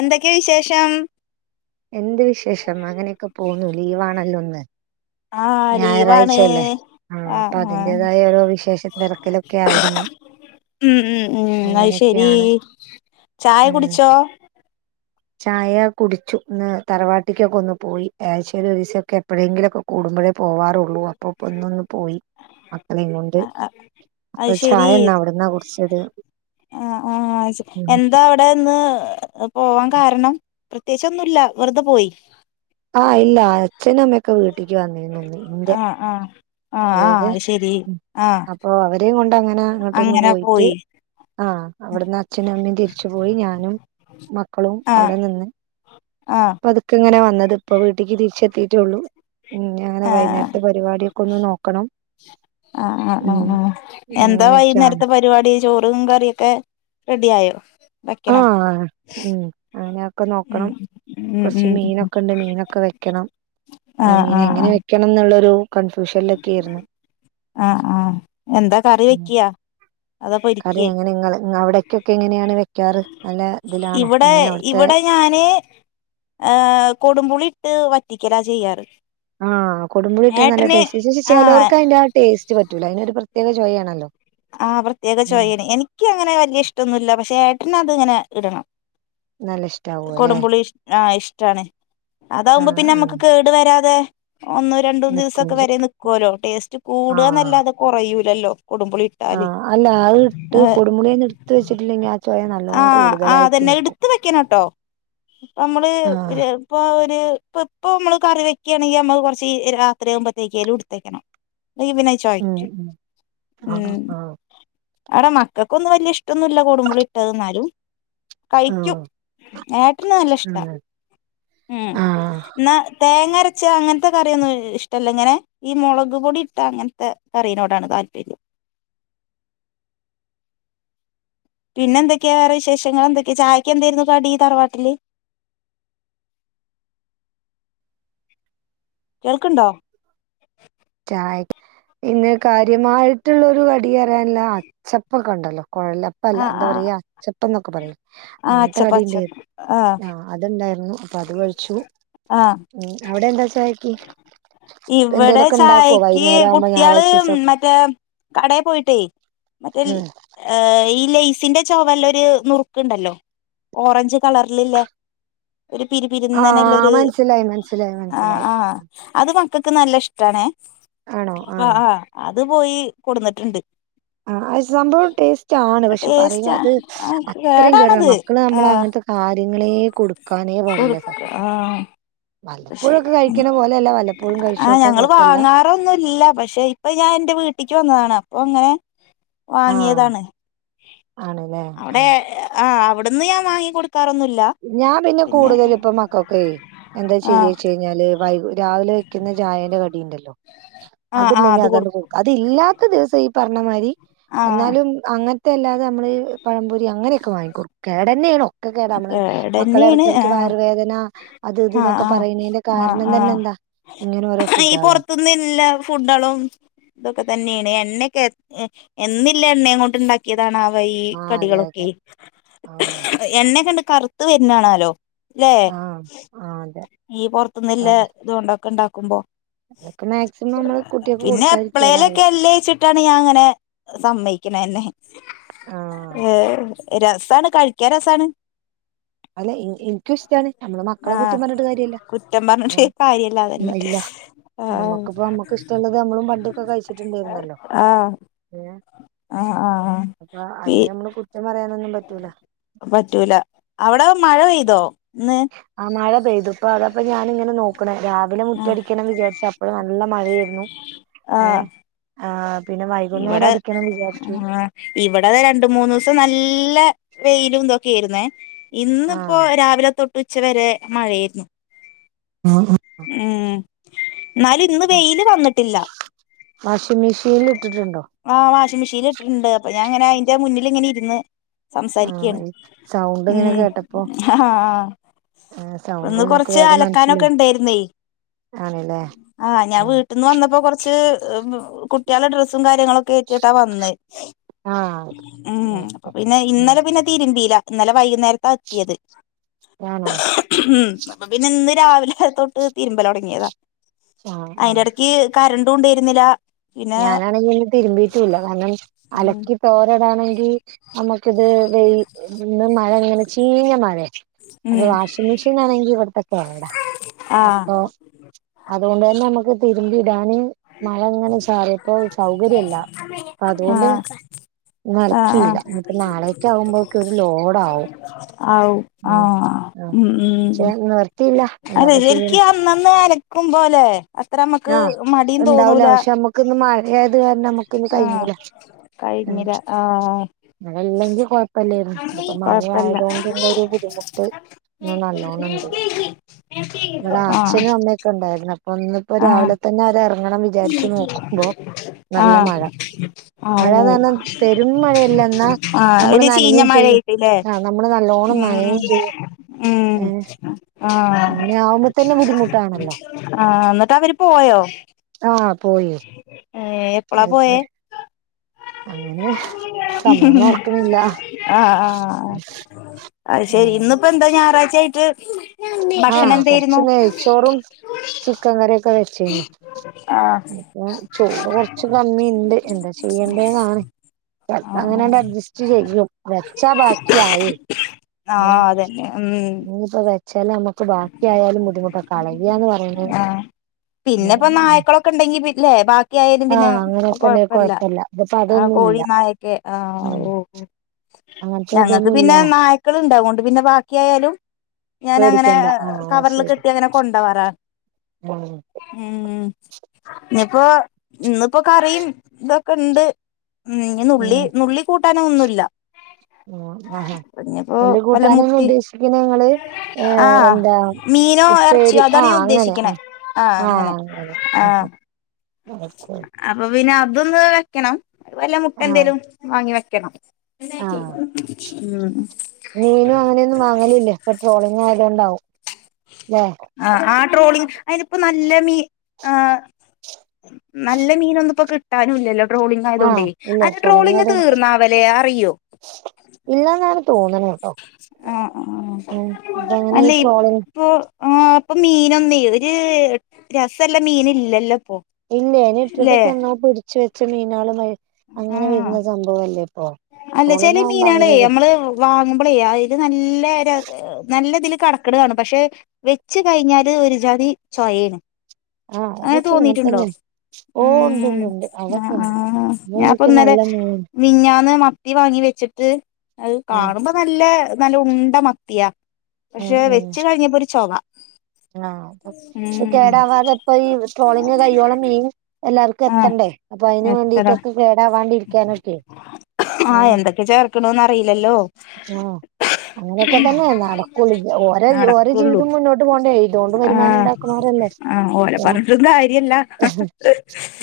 എന്തൊക്കെ വിശേഷം എന്ത് വിശേഷം അങ്ങനെയൊക്കെ പോന്നു ലീവാണല്ലോന്ന് ആഹ് ലീവാണ് ആഹ് അപ്പൊ അതിന്റേതായ ഓരോ വിശേഷം തിരക്കലൊക്കെ ആയിരുന്നു ഉം ഉം ഉം അഹ് ശരി അങ്ങനെയൊക്കെയാണ് ചായ ഉം കുടിച്ചോ ചായ കുടിച്ചു ഇന്ന് തറവാട്ടിക്കൊക്കെ ഒന്ന് പോയി ആശ്ശ ഒരീസൊക്കെ എപ്പോഴെങ്കിലുക്കെ കൂടുമ്പഴേ പോവാറുള്ളൂ അപ്പൊ ഇപ്പോ ഒന്നൊന്ന് പോയി മക്കളങ്ങൊണ്ട് അത് അപ്പൊ ശരി ചായ എന്നാ അവിടുന്നാ കുട്ച്ചത് അഹ് ആഹ് ശേ എന്താ ടെന്ന് പോവാൻ കാരണം പ്രത്യേകിച് ഒന്നുല്ല വെറുതെ പോയി ആഹ് ഇല്ല അച്ഛനും അമ്മയൊക്കെ വീട്ടിക്ക് വന്നേ നോന്നി ആഹ് ആഹ് ആഹ് ആഹ് അതെതെ അത് ശരി ആഹ് അപ്പൊ അവരെ കൊണ്ട് അങ്ങനെ അങ്ങോട്ടൊന്ന് അങ്ങനെ പോയിട്ട് പോയി ആഹ് അവിടുന്ന് അച്ഛനും അമ്മയും തിരിച്ചു പോയി ഞാനും മക്കളും ആഹ് അവിടെ നിന്ന് ആഹ് ത്ത് ങ്ങനെ വന്നത് ഇപ്പ വീട്ടീക്ക് തിരിച്ചെത്തിട്ടുള്ളൂ അങ്ങനെ ആഹ് വൈനേരത്തെ പരിപാടിയൊക്കെ ഒന്ന് നോ ക്കണം ആഹ് ആഹ് ആഹ് ആഹ് എന്താ അങ്ങനെയൊക്കെയാണ് വൈകുന്നേരത്തെ പര് രുവാടി ചോറും കറിയൊക്കെ റെഡി ആയോ വെക്കണം ആഹ് ഉം ഉ അങ്ങനെ ക്കെ ഉം നോക്കണം ഉം കുറച്ച് ഉം മീനൊക്കെ ഉണ്ട് മീനൊക്കെ വെക്കണം എഹ് ആഹ് മീന് ആഹ് എങ്ങനെ ആഹ് ക്ക്യണംന്നുള്ളരു കൺഫ്യൂഷനിലൊക്കെ ആയിരുന്നു ആഹ് ആഹ് എന്താ കറി ഉം. വെക്ക്യാ അതൊ കറി പൊരിക്കേ എങ്ങനെ നിങ്ങള് അവിടക്കൊക്കെ എങ്ങനെയാണ് വെക്കാറ് നല്ല ഇതിലാണോ ഇവിടെ എങ്ങനെ അവിടുത്തെ ഇവിടെ ഞാന് ഏഹ് കൊടുമ്പുളി ഇട്ട് വറ്റിക്കല ചെയ്യാറ് ആഹ് കൊടുമ്പുളിട്ടാ നല്ല ഏട്ടന് ടസ് ഷേ ആഹ് ചെലോർക്ക് അയ്ന്റെ ടേസ്റ്റ് പറ്റൂല അതിനൊരു പ്രത്യേക ചോയയാ ആണല്ലോ ആഹ് പ്രത്യേക ചോയേണ് എനിക്ക് അങ്ങനെ വല്യ ഇഷ്ടൊന്നുല്ല പക്ഷെ ഏട്ടന് അത്ങ്ങനെ ഇടണം നല്ല ഇഷ്ടാവും അല്ലെ കൊടുപുളി ആഹ് ഇഷ്ടാണ് അതാവുമ്പോ ആഹ് പിന്നെ ആഹ് നമ്മുക്ക് കേടു വരാതെ ഒന്നും രണ്ടൂന്ന് ദിവസംക്കെ നിക്കൂല വരെ നിക്കോല്ലോ ടേസ്റ്റ് ആഹ് കൂടുഅന്നല്ലാതത് കുറയൂലല്ലോ കൊടുമ്പോളി ആഹ് അല്ല അഹ് ഇട്ട് കൊടുപൂളിയന്ന് എടുത്ത് വെച്ചിട്ടില്ലെങ്കിൽ ആഹ് ചോയ നല്ലോ കൂടുതലായി തന്നെ എടുത്ത് വെക്കണട്ടോ പമ്മള് ഒരു ആഹ് ഇപ്പൊ ഒരു ഇപ്പ ഇപ്പ മ്മള് കറി വെക്കണെങ്കി നമ്മൾ കുറച്ച് രാത്രിയാഉമ്പത്തേക്ക് എലുടുത്തേക്കണം അല്ലെ പിന്നെഹ് ഉം ചോയ്കും ഉം ആഹ് ഉം ആഹ് അടെ മക്കക്കൊന്നും വല്യ ഇഷ്ടൊന്നുല്ല കൂടുമ്പൊളി ഇട്ടത് ന്നാലും കഴിക്കും ആഹ് ഏട്ടന് നല്ല ഇഷ്ട അങ്ങനെ ഉം ആഹ് എന്നാ തേങ്ങരച്ച അങ്ങൻത്തെ കറിയൊന്നും ഇഷ്ടല്ല ഇങ്ങനെ ഈ മുളക് പൊടി ഇട്ട അങ്ങൻത്തെ കറീനോടാണ് താല്പര്യം പിന്നെ എന്തൊക്കെ വേറെ വിശേഷങ്ങൾ എന്തൊക്കെ ചായക്ക് എന്തായിരുന്നു കടി തറവാട്ടില് കേൾക്ണ്ടോ ചായ ഇന്ന് കാര്യമായിട്ടുള്ളരു കടി പറയാനില്ല അച്ചപ്പൊക്കെണ്ടല്ലോ കുഴലപ്പ പ്പല്ല ആഹ് എന്താ ആഹ് പറയാ അച്ചപ്പം ന്നൊക്കെ പറിലെ ആഹ് അങ്ങൻത്തെ അച്ചപ്പ അച്ചപ്പ കടിണ്ടേര്ന്നു ആഹ് അത്ണ്ടായിരുന്നു ഉം പ്പ അത് കഴിച്ചു ആഹ് ഉം അവിടെ എന്താ ചായക്ക് ഇവിടെ എന്തേലൊ ചായക്ക് കുട്ടിള് മറ്റേ കടേ പോയിട്ടേ മറ്റേൽ ഉം ഏഹ് ഈ ലെയ്സിന്റെ ചൊവല്ല ഒരു നുറുക്ക് ണ്ടല്ലോ ഓറഞ്ച് കളറ്ല് ല്ലേ ഒരു പിരി ആഹ് പിരുന്നന്നല്ലരു മനസ്സിലായി മനസ്സിലായി ആഹ് മനസ്സിലായി ആഹ് അത് മക്കൾക്ക് നല്ല ഇഷ്ടണേ അപ്പൊ ആഹ് അത് പോയി കൊടുന്നിട്ടുണ്ട് ആഹ് അഹ് സംഭവം ടേസ്റ്റ് ആണ് പക്ഷെ പറയ ടേസ്റ്റാ അത് ആഹ് അത്രയും കേടണം കേടാണത് മക്കള് നമ്മള ആഹ് അങ്ങനത്തെ കാര്യങ്ങളെ കൊടു കൊടുക്ക ആഹ് പക്ഷെ വല്ലപ്പോഴൊക്കെ കഴിക്കണ പോലെയല്ല വല്ലപ്പോഴും ആഹ് കഴിച്ചോട്ടെ ഞങ്ങള് കൊഴപ്പല്ല വാങ്ങാറൊന്നും ല്ല പക്ഷെ അപ്പൊ ഞാൻ എന്റെ വീട്ടിലക്ക് വന്നതാണ് അപ്പൊ അങ്ങനെ ആഹ് വാങ്ങിയതാണ് ആണ്ല്ലേ അവിടെ ആഹ് ആഹ് അവിടുന്ന് ഞാൻ കൊടുക്കാറൊന്നുല്ല ഞാൻ പിന്നെ കൂടുതൽ ഇപ്പ മക്കളൊക്കെ എന്താ ആ ചെയ്യെച്ച കഴിഞ്ഞാല് വൈ രാവിലെ വെക്കുന്ന ചായ കടിണ്ടല്ലോ ആ അത് ആ ണ്ടെങ്കിൽ അത് അങ് കൊടുക്കും കുട്ടി അതില്ലാത്ത ദിവസം ഈ പറഞ്ഞമാതിരി ആ എന്നാലും അങ്ങ ല്ലാതെ നമ്മള് പഴം പൊരി അങ്ങനെയൊക്കെ വാങ്ങിക്കും കേടു ന്നാണ് ഒക്കെ [unintelligible] മക്കള കേടന്നെയാണ് ആ ഇടക്കിടക്ക് വയർവേദന അത് ഇതന്നൊക്കെ ആ പറയുന്നതിന്റെ ആ കാരണം ആ ആ തന്നെ എന്താ ഇങ്ങനെ രോ ഫു ഈ പുറത്ത്ന്നു ഇല്ല ഫുഡ്ളും ഇതൊക്കെ തന്നെയാണ് എണ്ണയക്കെ എന്നില്ല എണ്ണ അങ്ങോട്ട് ഇണ്ടാക് യതണ വ ഈ ആ അതെ അതെ കടികളൊക്കെ ആ എണ്ണയ കണ്ട് കറുത്ത് വരുന്നാണല്ലോ ഇല്ലേ ആ ആ അതെ ഈ പൊറത്തന്നല്ല അതെ ഇതുകൊണ്ടൊക്കെ ഇണ്ടാക്കുമ്പോ അതൊക്കെ മാക്സിമം നമ്മള് കുട്ടിയൊക്കെ കൊടുക്കാതിരിക്കുവ രാവിലെ [unintelligible] ക്കാണ് ഞാൻ അങ്ങനെ സമ്മയിക്കുന്നത് ആ ഏ രസണ് കഴി കേ രസണ് അല്ല എ- എനിക്കും ഇഷ്ടാണ് നമ്മള് മക്കളെ ആഹ് കുറ്റം പറഞ്ഞിട്ട് കാര്യല്ല കുറ്റം പറഞ്ഞിട്ട കാര്യല്ലാതന്നെ ഇല്ല ആഹ് നമ്മുക്കിപ്പോ നമ്മുക്ക് ഇഷ്ടമുള്ളത് നമ്മളും പണ്ടൊക്കെ കഴിച്ചിട്ടുണ്ടായിരുന്നല്ലോ ആഹ് ഏ ആഹ് ആഹ് അപ്പൊ പി അയില് നമ്മള് കുറ്റം പറയാനൊന്നും പറ്റൂല പറ്റൂല അവിടെ മഴ പെയ്തോ ഇന്ന് ആ മഴ പെയ്തു ഇപ്പ അതാപ്പ ഞാനിങ്ങനെ നോ ക്കണേ രാവിലെ ആഹ് മുറ്റടിക്കണം വിചാരിച്ചു അപ്പഴ് നല്ല മഴയായിരുന്നു ആഹ് ഏഹ് ആഹ് പിന്നെ വൈകുന്നേരം അടിക്കണം വിചാരിച്ചു ഇവിട രണ്ട് മൂന്ന് ദിവസം നല്ല വെയിലും ഇതൊക്കെയായിരുന്നേ ആ ഇന്നിപ്പോ രാവിലെ തൊട്ടുച്ച വരെ മഴയായിരുന്നു ആഹ് ഉം ഇന്നാല് വാഷിംഗ് മെഷീനില് ഇട്ടിട്ടുണ്ടോ ആഹ് വാഷിംഗ് മെഷീൻ ഇട്ട്ണ്ട് അപ്പൊ ഞാൻ ഇങ്ങനെ അയിന്റെ മുന്നിൽ ഇങ്ങനെ ഇര്ന്ന് ആ സംസാരിക്കയാണ് സൗണ്ട് ഇങ്ങനെ ഉം കേട്ടപ്പോ ആഹ് സൗണ്ട് അന്ന് നമുക്ക് കൊറച്ച് വേഗം അലക്കാനൊക്കെ മനസ്സിലായി ഉണ്ടായിരുന്നേ ആണല്ലേ ആഹ് [unintelligible] വന്നപ്പോ കൊറച്ച് ഏഹ് കുട്ടികളെ ഡ്രസ്സ് ട്ട് ഞങ്ങള് കേറ്റീട്ടാ വന്നെ ആ ഉം പിന്നെ ഇന്നലെ പിന്നെ തീരുമ്പീലാ ഇന്നലെ വൈകുന്നേരത്ത അത്തിയത് ആണോ ഉം അപ്പൊ പിന്നെ ഇന്ന് രാവിലെ തോട്ട് തിരുമ്പല് തൊടങ്ങിയതാ ആ ആ അയിന്റെ എടക്ക് കരണ്ട് കൊണ്ട് വരുന്നില്ല ഞാനാണെങ്കി ഇന്ന് തിരുമ്പീട്ടു ഇല്ല കാരണം അലക്കി തോരടാണെങ്കി നമുക്കിത് വെയി ഇന്ന് മഴ ഇങ്ങനെ ചീഞ്ഞ മഴ അപ്പ ഉം വാഷിംഗ് മിഷീനാണെങ്കി ഇവിടത്തെ കേടാ ആഹ് അപ്പൊ അതുകൊണ്ട് തന്നെ നമുക്ക് തിരുമ്പി ഇടാനും മഴ ഇങ്ങനെ ച് ചാറിയപ്പോ സൗകര്യ ഇല്ല അപ്പ അതുകൊണ്ട് ആഹ് ഇന്ന് ആഹ് അലക്കിയില്ല ഇനിയിപ്പോ നാളേക്ക് ആകുമ്പോഴേക്ക് ഒരു ലോഡാവും ആഹ് [inaudible] ആവും ഉം ആഹ് ഉം ഉം പക്ഷെ നിവർത്തിയില്ല അതെ എന്താപ്പ എനിക്ക് ചെയ്യണേ അന്നന്ന് അലക്കുംമ്പോലെ അത്ര അമുക്ക് മടി ണ്ടാവുല്ല പക്ഷെ നമ്മുക്കിന്ന് മഴയായത് കാരണം നമ്മുക്കിന്ന് ആഹ് കഴിഞ്ഞില്ല കഴിഞ്ഞില്ല ആഹ് അതല്ലെങ്കി കൊഴപ്പ ഇല്ലായിരുന്നു ഇതിപ്പോ മഴ കൊഴപ്പല്ല ആയതുകൊണ്ടുള്ളൊരു ബുദ്ധിമുട്ട് ഇന്ന് നല്ലോണൊണ്ട് ഇവിടെ ആഹ് അച്ഛനും അമ്മേ ക്കൊണ്ടായിരുന്നു അപ്പൊ ഇന്നിപ്പോ രാവിലെ തന്നെ അവര് ഏറങ്ങണം വിചാരിച്ചു നോ ആഹ് ആഹ് ഊ മഴന്ന് പറഞ്ഞാ പെരും മഴയല്ല എന്നാ ആഹ് നമ്മള് ഒരു നനയും ചെയ്യും ചീഞ്ഞമഴയായിട്ടില്ലേ ആഹ് നമ്മള് നല്ലോണം ഉം നനയും ചെയ്യും ഉം ഏഹ് ഉം ആഹ് അങ്ങനെ ആവുമ്പോ തന്നെ ബുദ്ധിമുട്ടാണല്ലോ ആഹ് എന്ന് ട്ടവര് പോയോ ഏഹ് എളുപ്പേ സമയൊന്നും മ്മ്ഹ് ഓർക്കണില്ല ആഹ് ആഹ് അത് ശെരി ഇന്നിപ്പോ എന്താ ഞായറാഴ്ച്ച ആയിട്ട് ഭക്ഷണം ആഹ് എന്തായിരുന്നു കൊറച്ച് നെയ്ച്ചോറും ചിക്കൻ കറിയൊക്കെ വെച്ചേനു ആഹ് ഇപ്പം ചോറ് കൊറച്ച് കമ്മിയുണ്ട് എന്താ ചെയ്യേണ്ടേന്നാണ് ചെൽപോ ആഹ് അങ്ങനാണ്ട് അഡ്ജസ്റ്റ് ചെയ്യും വച്ചാ ബാക്കി ആയേ ഉം ആഹ് അതന്നെ ഉം ഇനിയിപ്പോ വെ ച്ചല് അമ്മക്ക് ബാക്കി ആയാലും ബുദ്ധിമുട്ടാ കളയാന്ന് പറയണെ [unintelligible] ക്കുണ്ടെങ്കി പിന്നെ ബാക് ക്കിയായാലും പിന്നെ അങ്ങനെയൊക്കെ ഉണ്ടെങ്കിൽ കൊഴപ്പല്ല ഇതിപ്പോ ആ അതൊന്നും കോഴി ഇല്ല നായൊക്കെ ആഹ് ഉം ഓ ഓ അങ്ങനത്തെ ഞങ്ങക്ക് ഇതൊന്നും ഇല്ല പിന്നെ നായ്ക്കളുണ്ട് അതുകൊണ്ട് പിന്നെ ബാക്കിയായാലും ഞാനങ്ങനെ പേടിക്കണ്ട ആഹ് കവറില് കെട്ടി അങ്ങനെ കൊണ്ടവറാ ഉം ഉം ഇഞ്ഞിപ്പോ ഇന്നിപ്പോ കറിയും ഇതൊക്കെ ഇണ്ട് ഉം നുള്ളി ഉം നുള്ളി കൂട്ടാനൊന്നുല്ല ഉം ആഹ് ഇനിയിപ്പോ നുള്ളി വല്ല കൂട്ടാന് മുട്ടി ഉദ്ദേശിക്കുന്ന ഞങ്ങള് ഏ ആഹ് എന്താ മീനോ ഇറച്ചിയോ ഉപ്പേരി അതാണ് ആഹ് ഞാൻ അങ്ങനെ ഉദ്ദേശിക്കണേ ആഹ് ആഹ് അങ്ങനെ ആഹ് ഓക്കെ അപ്പൊ പിന്നെ അതൊന്ന് വെക്കണം വല്ല മുട്ട ആഹ് എന്തേലും വാങ്ങി വെക്കണം ആഹ് ഉം മീനും അങ്ങനെയൊന്നും വാങ്ങലില്ലേ ഇപ്പൊ ട്രോളിങ് ആയതൊണ്ടാവും അല്ലെ ആഹ് ആ ട്രോളിങ് അതിനിപ്പോ നല്ല മീ ആഹ് നല്ല മീനൊന്നും ഇപ്പോ കിട്ടാനും ഇല്ലല്ലോ ട്രോളിംങ് ആയത് കൊണ്ടേ ആഹ് ഇല്ല അല്ല ട്രോളിങ് ആയതുകൊണ്ട് തീർന്നാവലേ അറിയോ ഇല്ലന്നാണ് തോന്നുന്നത് കേട്ടോ ആഹ് ഉം ഇപ്പ ആഹ് അങ്ങനെ ഈ അല്ലെ ട്രോളിങ് ഇപ്പൊ ആഹ് ഇപ്പൊ മീനൊന്നും ഒരു രസല്ല മീനൊന്നും ഇല്ലല്ലോ ഇപ്പൊ ഇല്ല ഇനി ല്ലേ ഇട്ടിട്ടൊക്കെ എന്നാ പിടച്ച് വെച്ച മീനാള് അങ്ങനെ ആഹ് വരുന്ന സംഭവല്ലേ ഇപ്പൊ അല്ല ചെല ട്രോളിങ് ആകുമ്പോ മീനെള് അങ്ങനെ നമ്മള് വാങ്ങുമ്പോളെ അത് നല്ല നല്ല ഇതിൽ കട കടക്ക്ണാണ പക്ഷെ വെച്ച് കഴിഞ്ഞാല് ഒരു ജാതി ചോയെണ് ആഹ് അങ്ങനെ അതൊക്കെ ഇങ്ങനെ തോന്നിട്ടുണ്ടോ? തന്നെ ഓ ഉണ്ട് ഉം ഉണ്ട് ഉണ്ട് ആഹ് അതൊക്കെ ഉണ്ട് ആഹ് ഞാപ്പൊ അതൊക്കെ ഇന്നലെ നല്ല മീൻ മിനിഞ്ഞാന്ന് മത്തി വാങ്ങി വെച്ചിട്ട് അത് ആഹ് കാണുമ്പോ നല്ല നല്ല ഉണ്ട മത്തിയാ ഉം പക്ഷെ ഉം വെച്ച് കഴിഞ്ഞപ്പോ ഒരു ചൊവ ആഹ് പക്ഷെ ഉം കേടാവാതെ ഇപ്പൊ ഈ ട്രോളിങ് കയ്യോളം മീൻ എല്ലാർക്കും ആഹ് എത്തണ്ടേ അപ്പൊ അതിനന് എത്ര വേണ്ടിട്ടൊക്കെ കേടാവാണ്ടി ഇരിക്കാനൊക്കെ ആഹ് എന്തൊക്കെ ചേർക്കണന്ന് അറിയില്ലല്ലോ ആഹ് അങ്ങനെയൊക്കെ തന്നെ നടക്കുള്ളൂ ഓരോ ഓരോ നടകൊള്ളൂ ജീവിതം മുന്നോട്ട് പോണ്ടേ ഇതോണ്ട് വരുമാനം ആഹ് ഉണ്ടാക്കണോരല്ലേ ആഹ് ഓല പറഞ്ഞിട്ടും കാര്യല്ല ഹ്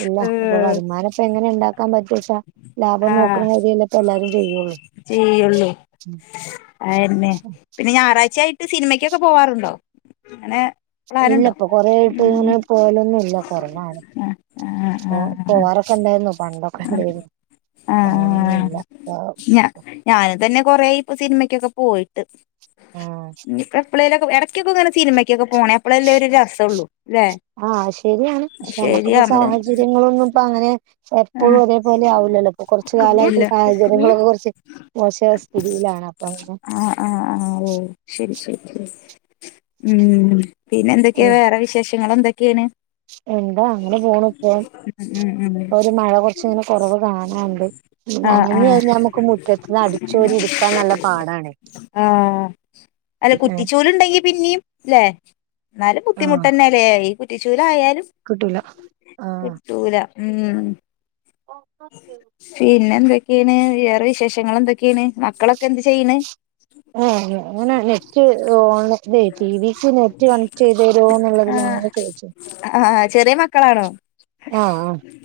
ഇല്ല അപ്പൊ വരുമാനം ഇപ്പ എങ്ങനെ ഉണ്ടാക്കാൻ പറ്റച്ചാ ലാഭം നോക്കണ കാര്യല്ല ഇപ്പ എല്ലാരും ചെയ്യള്ളൂ ചെയ്യോള്ളൂ അയന്നെ പിന്നെ ഞായറാഴ്ച ആയിട്ട് സിനിമക്കൊക്കെ പോവാറുണ്ടോ അങ്ങനെ ഇല്ല പ്ലാനുണ്ടോ ഇപ്പൊ കൊറേ ആയിട്ട് ഇങ്ങനെ ഉം പോവലൊന്നും ഇല്ല കൊറവാണ് ആഹ് ആഹ് ഇപ്പ ആഹ് പോവാറൊക്കെ ഉണ്ടായിരുന്നു പണ്ടൊക്കെ ഉണ്ടായിരുന്നു ഇപ്പൊ അങ്ങനെയൊന്നും ആഹ് ഇല്ല ഞ ഞാന് തന്നെ കൊറേ ഇപ്പ സിനിമക്കൊക്കെ പോയിട്ട് ആഹ് ഞ് എപ്പളെലൊക്ക ഇടക്കൊക്കെ ഇങ്ങനെ സിനിമക്കൊക്കെ പോണേ അപ്പളല്ലേ ഒരു രസള്ളൂ അല്ലേ ശരി ഇപ്പ സാഹചര്യങ്ങളൊന്നും ഇപ്പ അങ്ങനെ എപ്പോഴും ഒരേ പോലെ ആവില്ലല്ലോ ഇപ്പോ കുറച്ച് ആഹ് ഇല്ല കാലമായിട്ട് സാഹചര്യങ്ങളൊക്കെ കുറച്ച് മോശ സ്ഥിതിയിലാണ് അപ്പൊ അങ്ങനെ ആഹ് ആഹ് ആഹ് ശരി ശരി ശരി ഉം പിന്നെ ഉം എന്തൊക്കെണ് വേറെ വിശേഷങ്ങൾ എന്തൊക്കെണ് എന്താ അങ്ങനെ പോണ് ഇപ്പം ഉം ഉം ഉം ഒരു മഴ കുറച്ച് ഇങ്ങനെ കുറവ് കാണാണ്ട് ആഹ് നനഞ്ഞു ആഹ് കഴിഞ്ഞാൽ നമുക്ക് മുറ്റത്ത് അടിച്ചോരി എട്ക്കാൻ നല്ല പാടാണ് ആഹ് അല്ല ഏഹ് കുറ്റിച്ചൂലുണ്ടെങ്കി പിന്നിം ല്ലേ എന്നാലും ബുദ്ധിമുട്ട് തന്നെല്ലേ ഈ കുറ്റിച്ചൂലായാലും കിട്ടുല ആഹ് കിട്ടുല ഉം പിന്നെ എന്തൊക്കെ ക്കെയാണ് വേറെ വിശേഷങ്ങൾ എന്തൊക്കെയാണ് മക്കളൊക്കെ എന്ത് ചെയ്യണ് ആഹ് ഞങ്ങനെ നെറ്റ് ഓണ് അതെ ടി വിക്ക് നെറ്റ് കണക്ട് ചെയ്ത് തരോ എന്നുള്ളതിൽ ആഹ് അങ്ങനെ ചോയിച്ചണ് ആഹ് ചെറിയ മക്കളാണോ ആഹ്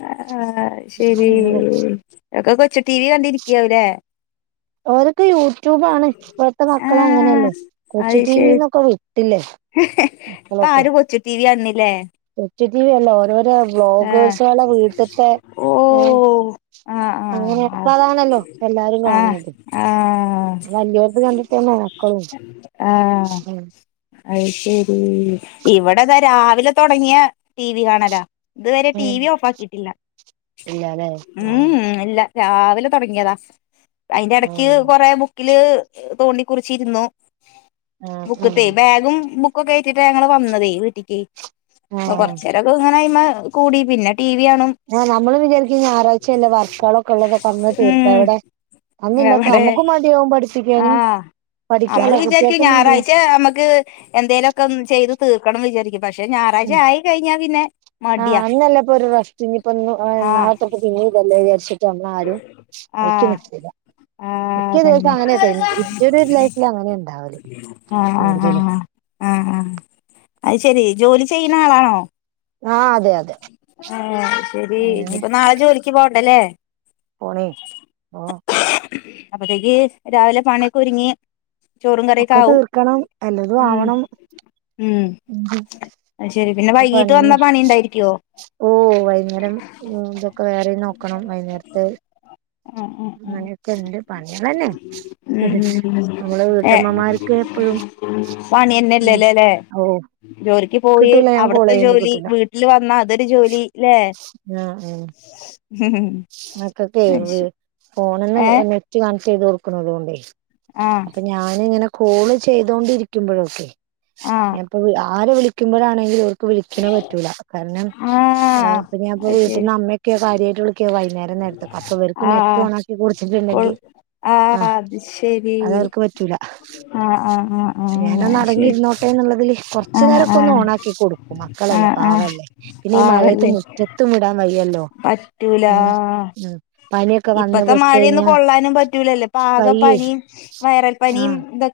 ആഹ് ആഹ് ശരി അങ്ങനെ ഒക്കെ കൊച്ചു ടി വി കണ്ടിരിക്കവല്ലേ ഓരൊക്കെ യൂട്യൂബാണ് ഇപ്പഴത്തെ ആഹ് മക്കളങ്ങനെല്ലേ. കൊച്ചി അത് ശരി ടിവിന്നൊക്കെ വിട്ടില്ലേ ഇപ്പ മക്കളൊക്കെ ആര് കൊച്ചു ടി വി കാണിനല്ലേ കൊച്ചു ടീവി അല്ല ഓരോരോ ആഹ് ബ്ലോഗേഴ്സെള വീട്ടത്തെ ഏ ഓഹ് ആഹ് ആഹ് അങ്ങനെപ്പതാണല്ലോ എല്ലാരും ആഹ് കാണത് ആഹ് വല്ലോല്ത് കണ്ട് ന്ന മക്കള ആഹ് അഹ് ശരി ഇവിടെതാ രാവിലെ തൊടങ്ങിയ ടി വി കാണലാ ഇതുവരെ ടി ഉം വി ഓഫാക്കിട്ടില്ല ഉം അല്ല രാവിലെ തൊടങ്ങിയതാ അഴിന്റെ ഇടക്ക് ഉം കൊറെ ബുക്ക്‌ ക്കില് തോണ്ടി കുറിച്ചിരുന്നു ബുക്ക്തേ ഉം ബാഗും ബുക്കൊക്റ്റിട്ട ഞങ്ങള് വന്നതേ വീട്ടിക്ക് അപ്പ ആഹ് കൊറചെരൊക്കെ ഇങ്ങനെ അയിമ. കൂടി പിന്നെ ടി വി ആണും ആ നമ്മള് വിചാരിക്ക ഞ്ഞാറാ ഴ്ചയല്ലേ വർക്കളൊക്കെ ഉള്ളതൊ പറഞ്ഞ തീർത്താ ഉം എവിടെ അന്ന് ഇന്നത്തെ നമക്കും മാണ്ടിയ പഠിച്ച ആ നമ്മള് വിചാരിക്കും മടിയാ ഞായറാഴ്ച്ച ഞമക്ക് എന്തേലുംക്കെ ചെയ്ത് തീർക്കണംന്ന് വിചാരിക്കുന്നു പക്ഷെ ഞായറാഴ്ച ഉം ആയി കഴിഞ്ഞാ പിന്നെ ആഹ് മടിയാ ആഹ് പിന്നെ ഇതെല്ലാം വിചാരിച്ചിട്ട് നമ്മളരും ആഹ് അഴട്ടില്ല ആഹ് മിക്ക.. അതന്നെ കേട്ടോ ന്റൊരുലൈഫിൽ അങ്ങനെ ഉണ്ടാവല് കൂടുതലും ആഹ ആ അത് ശരി ജോലി ചെയ്യുന്ന ആളാണോ? ആഹ് അതെ യതെ. ആ ശെരി ഇനിപ്പോ നാളെ ജോലിക്ക് പോവണ്ടലേ പോണേ പൊ അപ്പത്തേക്ക് രാവിലെ പണിക്കെ ഒരുങ്ങി. ചോറും കറിക്കെ ഒക്കെ ആവും തീർക്കണം എല്ലതും ഉം ആവണം അഹ് ശരി പിന്നെ പ്പൊ വൈകീട്ട് പണിയെന്നെ വന്നാ പണി ഇണ്ടായിരിക്കുവോ ഓ വൈന്നേരം ഇതൊക്കെ വേറിംനോക്കണം വൈന്നേര്ത്ത്. ഉ ഉ ഉം ക്കെണ്ട് പണിളെന്നെ ഉം ഉം നമ്മള് വീട്ടമ്മമാർക്ക് എപ്പഴും പണിന്നെല്ലെല്ലലേ ജോലിക്ക് പോയി കിട്ടൂല ഞാൻ കോൾ അവിട്ത്തെ ചെയ്യുമ്പോ ജോലി കിട്ടൂല വീ ട്ടില് വന്നാ അതൊരു ജോലി ല്ലേ മക്കക്കെ ഫോൺന്ന് ഏഹ് നെറ്റ് കണക്ട്യ്ത് കൊടുക്കുന്നതൊണ്ടേ ആഹ് അപ്പഞാനിങ്ങനെ കോള് ചെയ്തോണ്ടിരിക്കുമ്പോഴൊക്കെ ആഹ് അപ്പ ആരെ വിളിക്കുമ്പോഴാണെങ്കിലെ ഇപ്പൊ വിളിക്ക്‌ണ പറ്റൂല കാരണം ആഹ് ഞൻപ്പം അത് ശെരി വീട്ടന്ന് അമ്മക്കെ കാര്യയിട്ട് ക്ക വൈന്നേരംനേരത്തൊക്കെ അപ്പ ഇവർക്ക് നെറ്റ് ആഹ് ഓണക്കി കൊൾ കൊടുത്തിട്ടുണ്ടെങ്കി ആഹ് അത്ശരി പറ്റൂല ഞാനൊന്ന് അടങ്ങിയിരുന്നോട്ടെ എന്നുള്ളതില് കൊർച് ആഹ് നേരക്കെന്ന് ആഹ് ഓണാക്കികൊടു ക്കും മക്കളല്ലേ ആഹ് ആഹ് പാവല്ലേ പിന്നെ ഈ മഴയത്ത് പാവല്ലേ മുറ്റത്തും വിടാൻ വയ്യല്ലോ റ്റൂലാ ഉം ഉം പനിയൊക്കെ വന്ന് ഇപ്പത്തെ പെട്ട് മഴന്നും കഴിഞ്ഞാ കൊള്ളാനും പറ്റൂലല്ലൊ ഇപ്പാക വയ്യേ പനിയും വൈറൽ പനിയും ആഹ് തൊ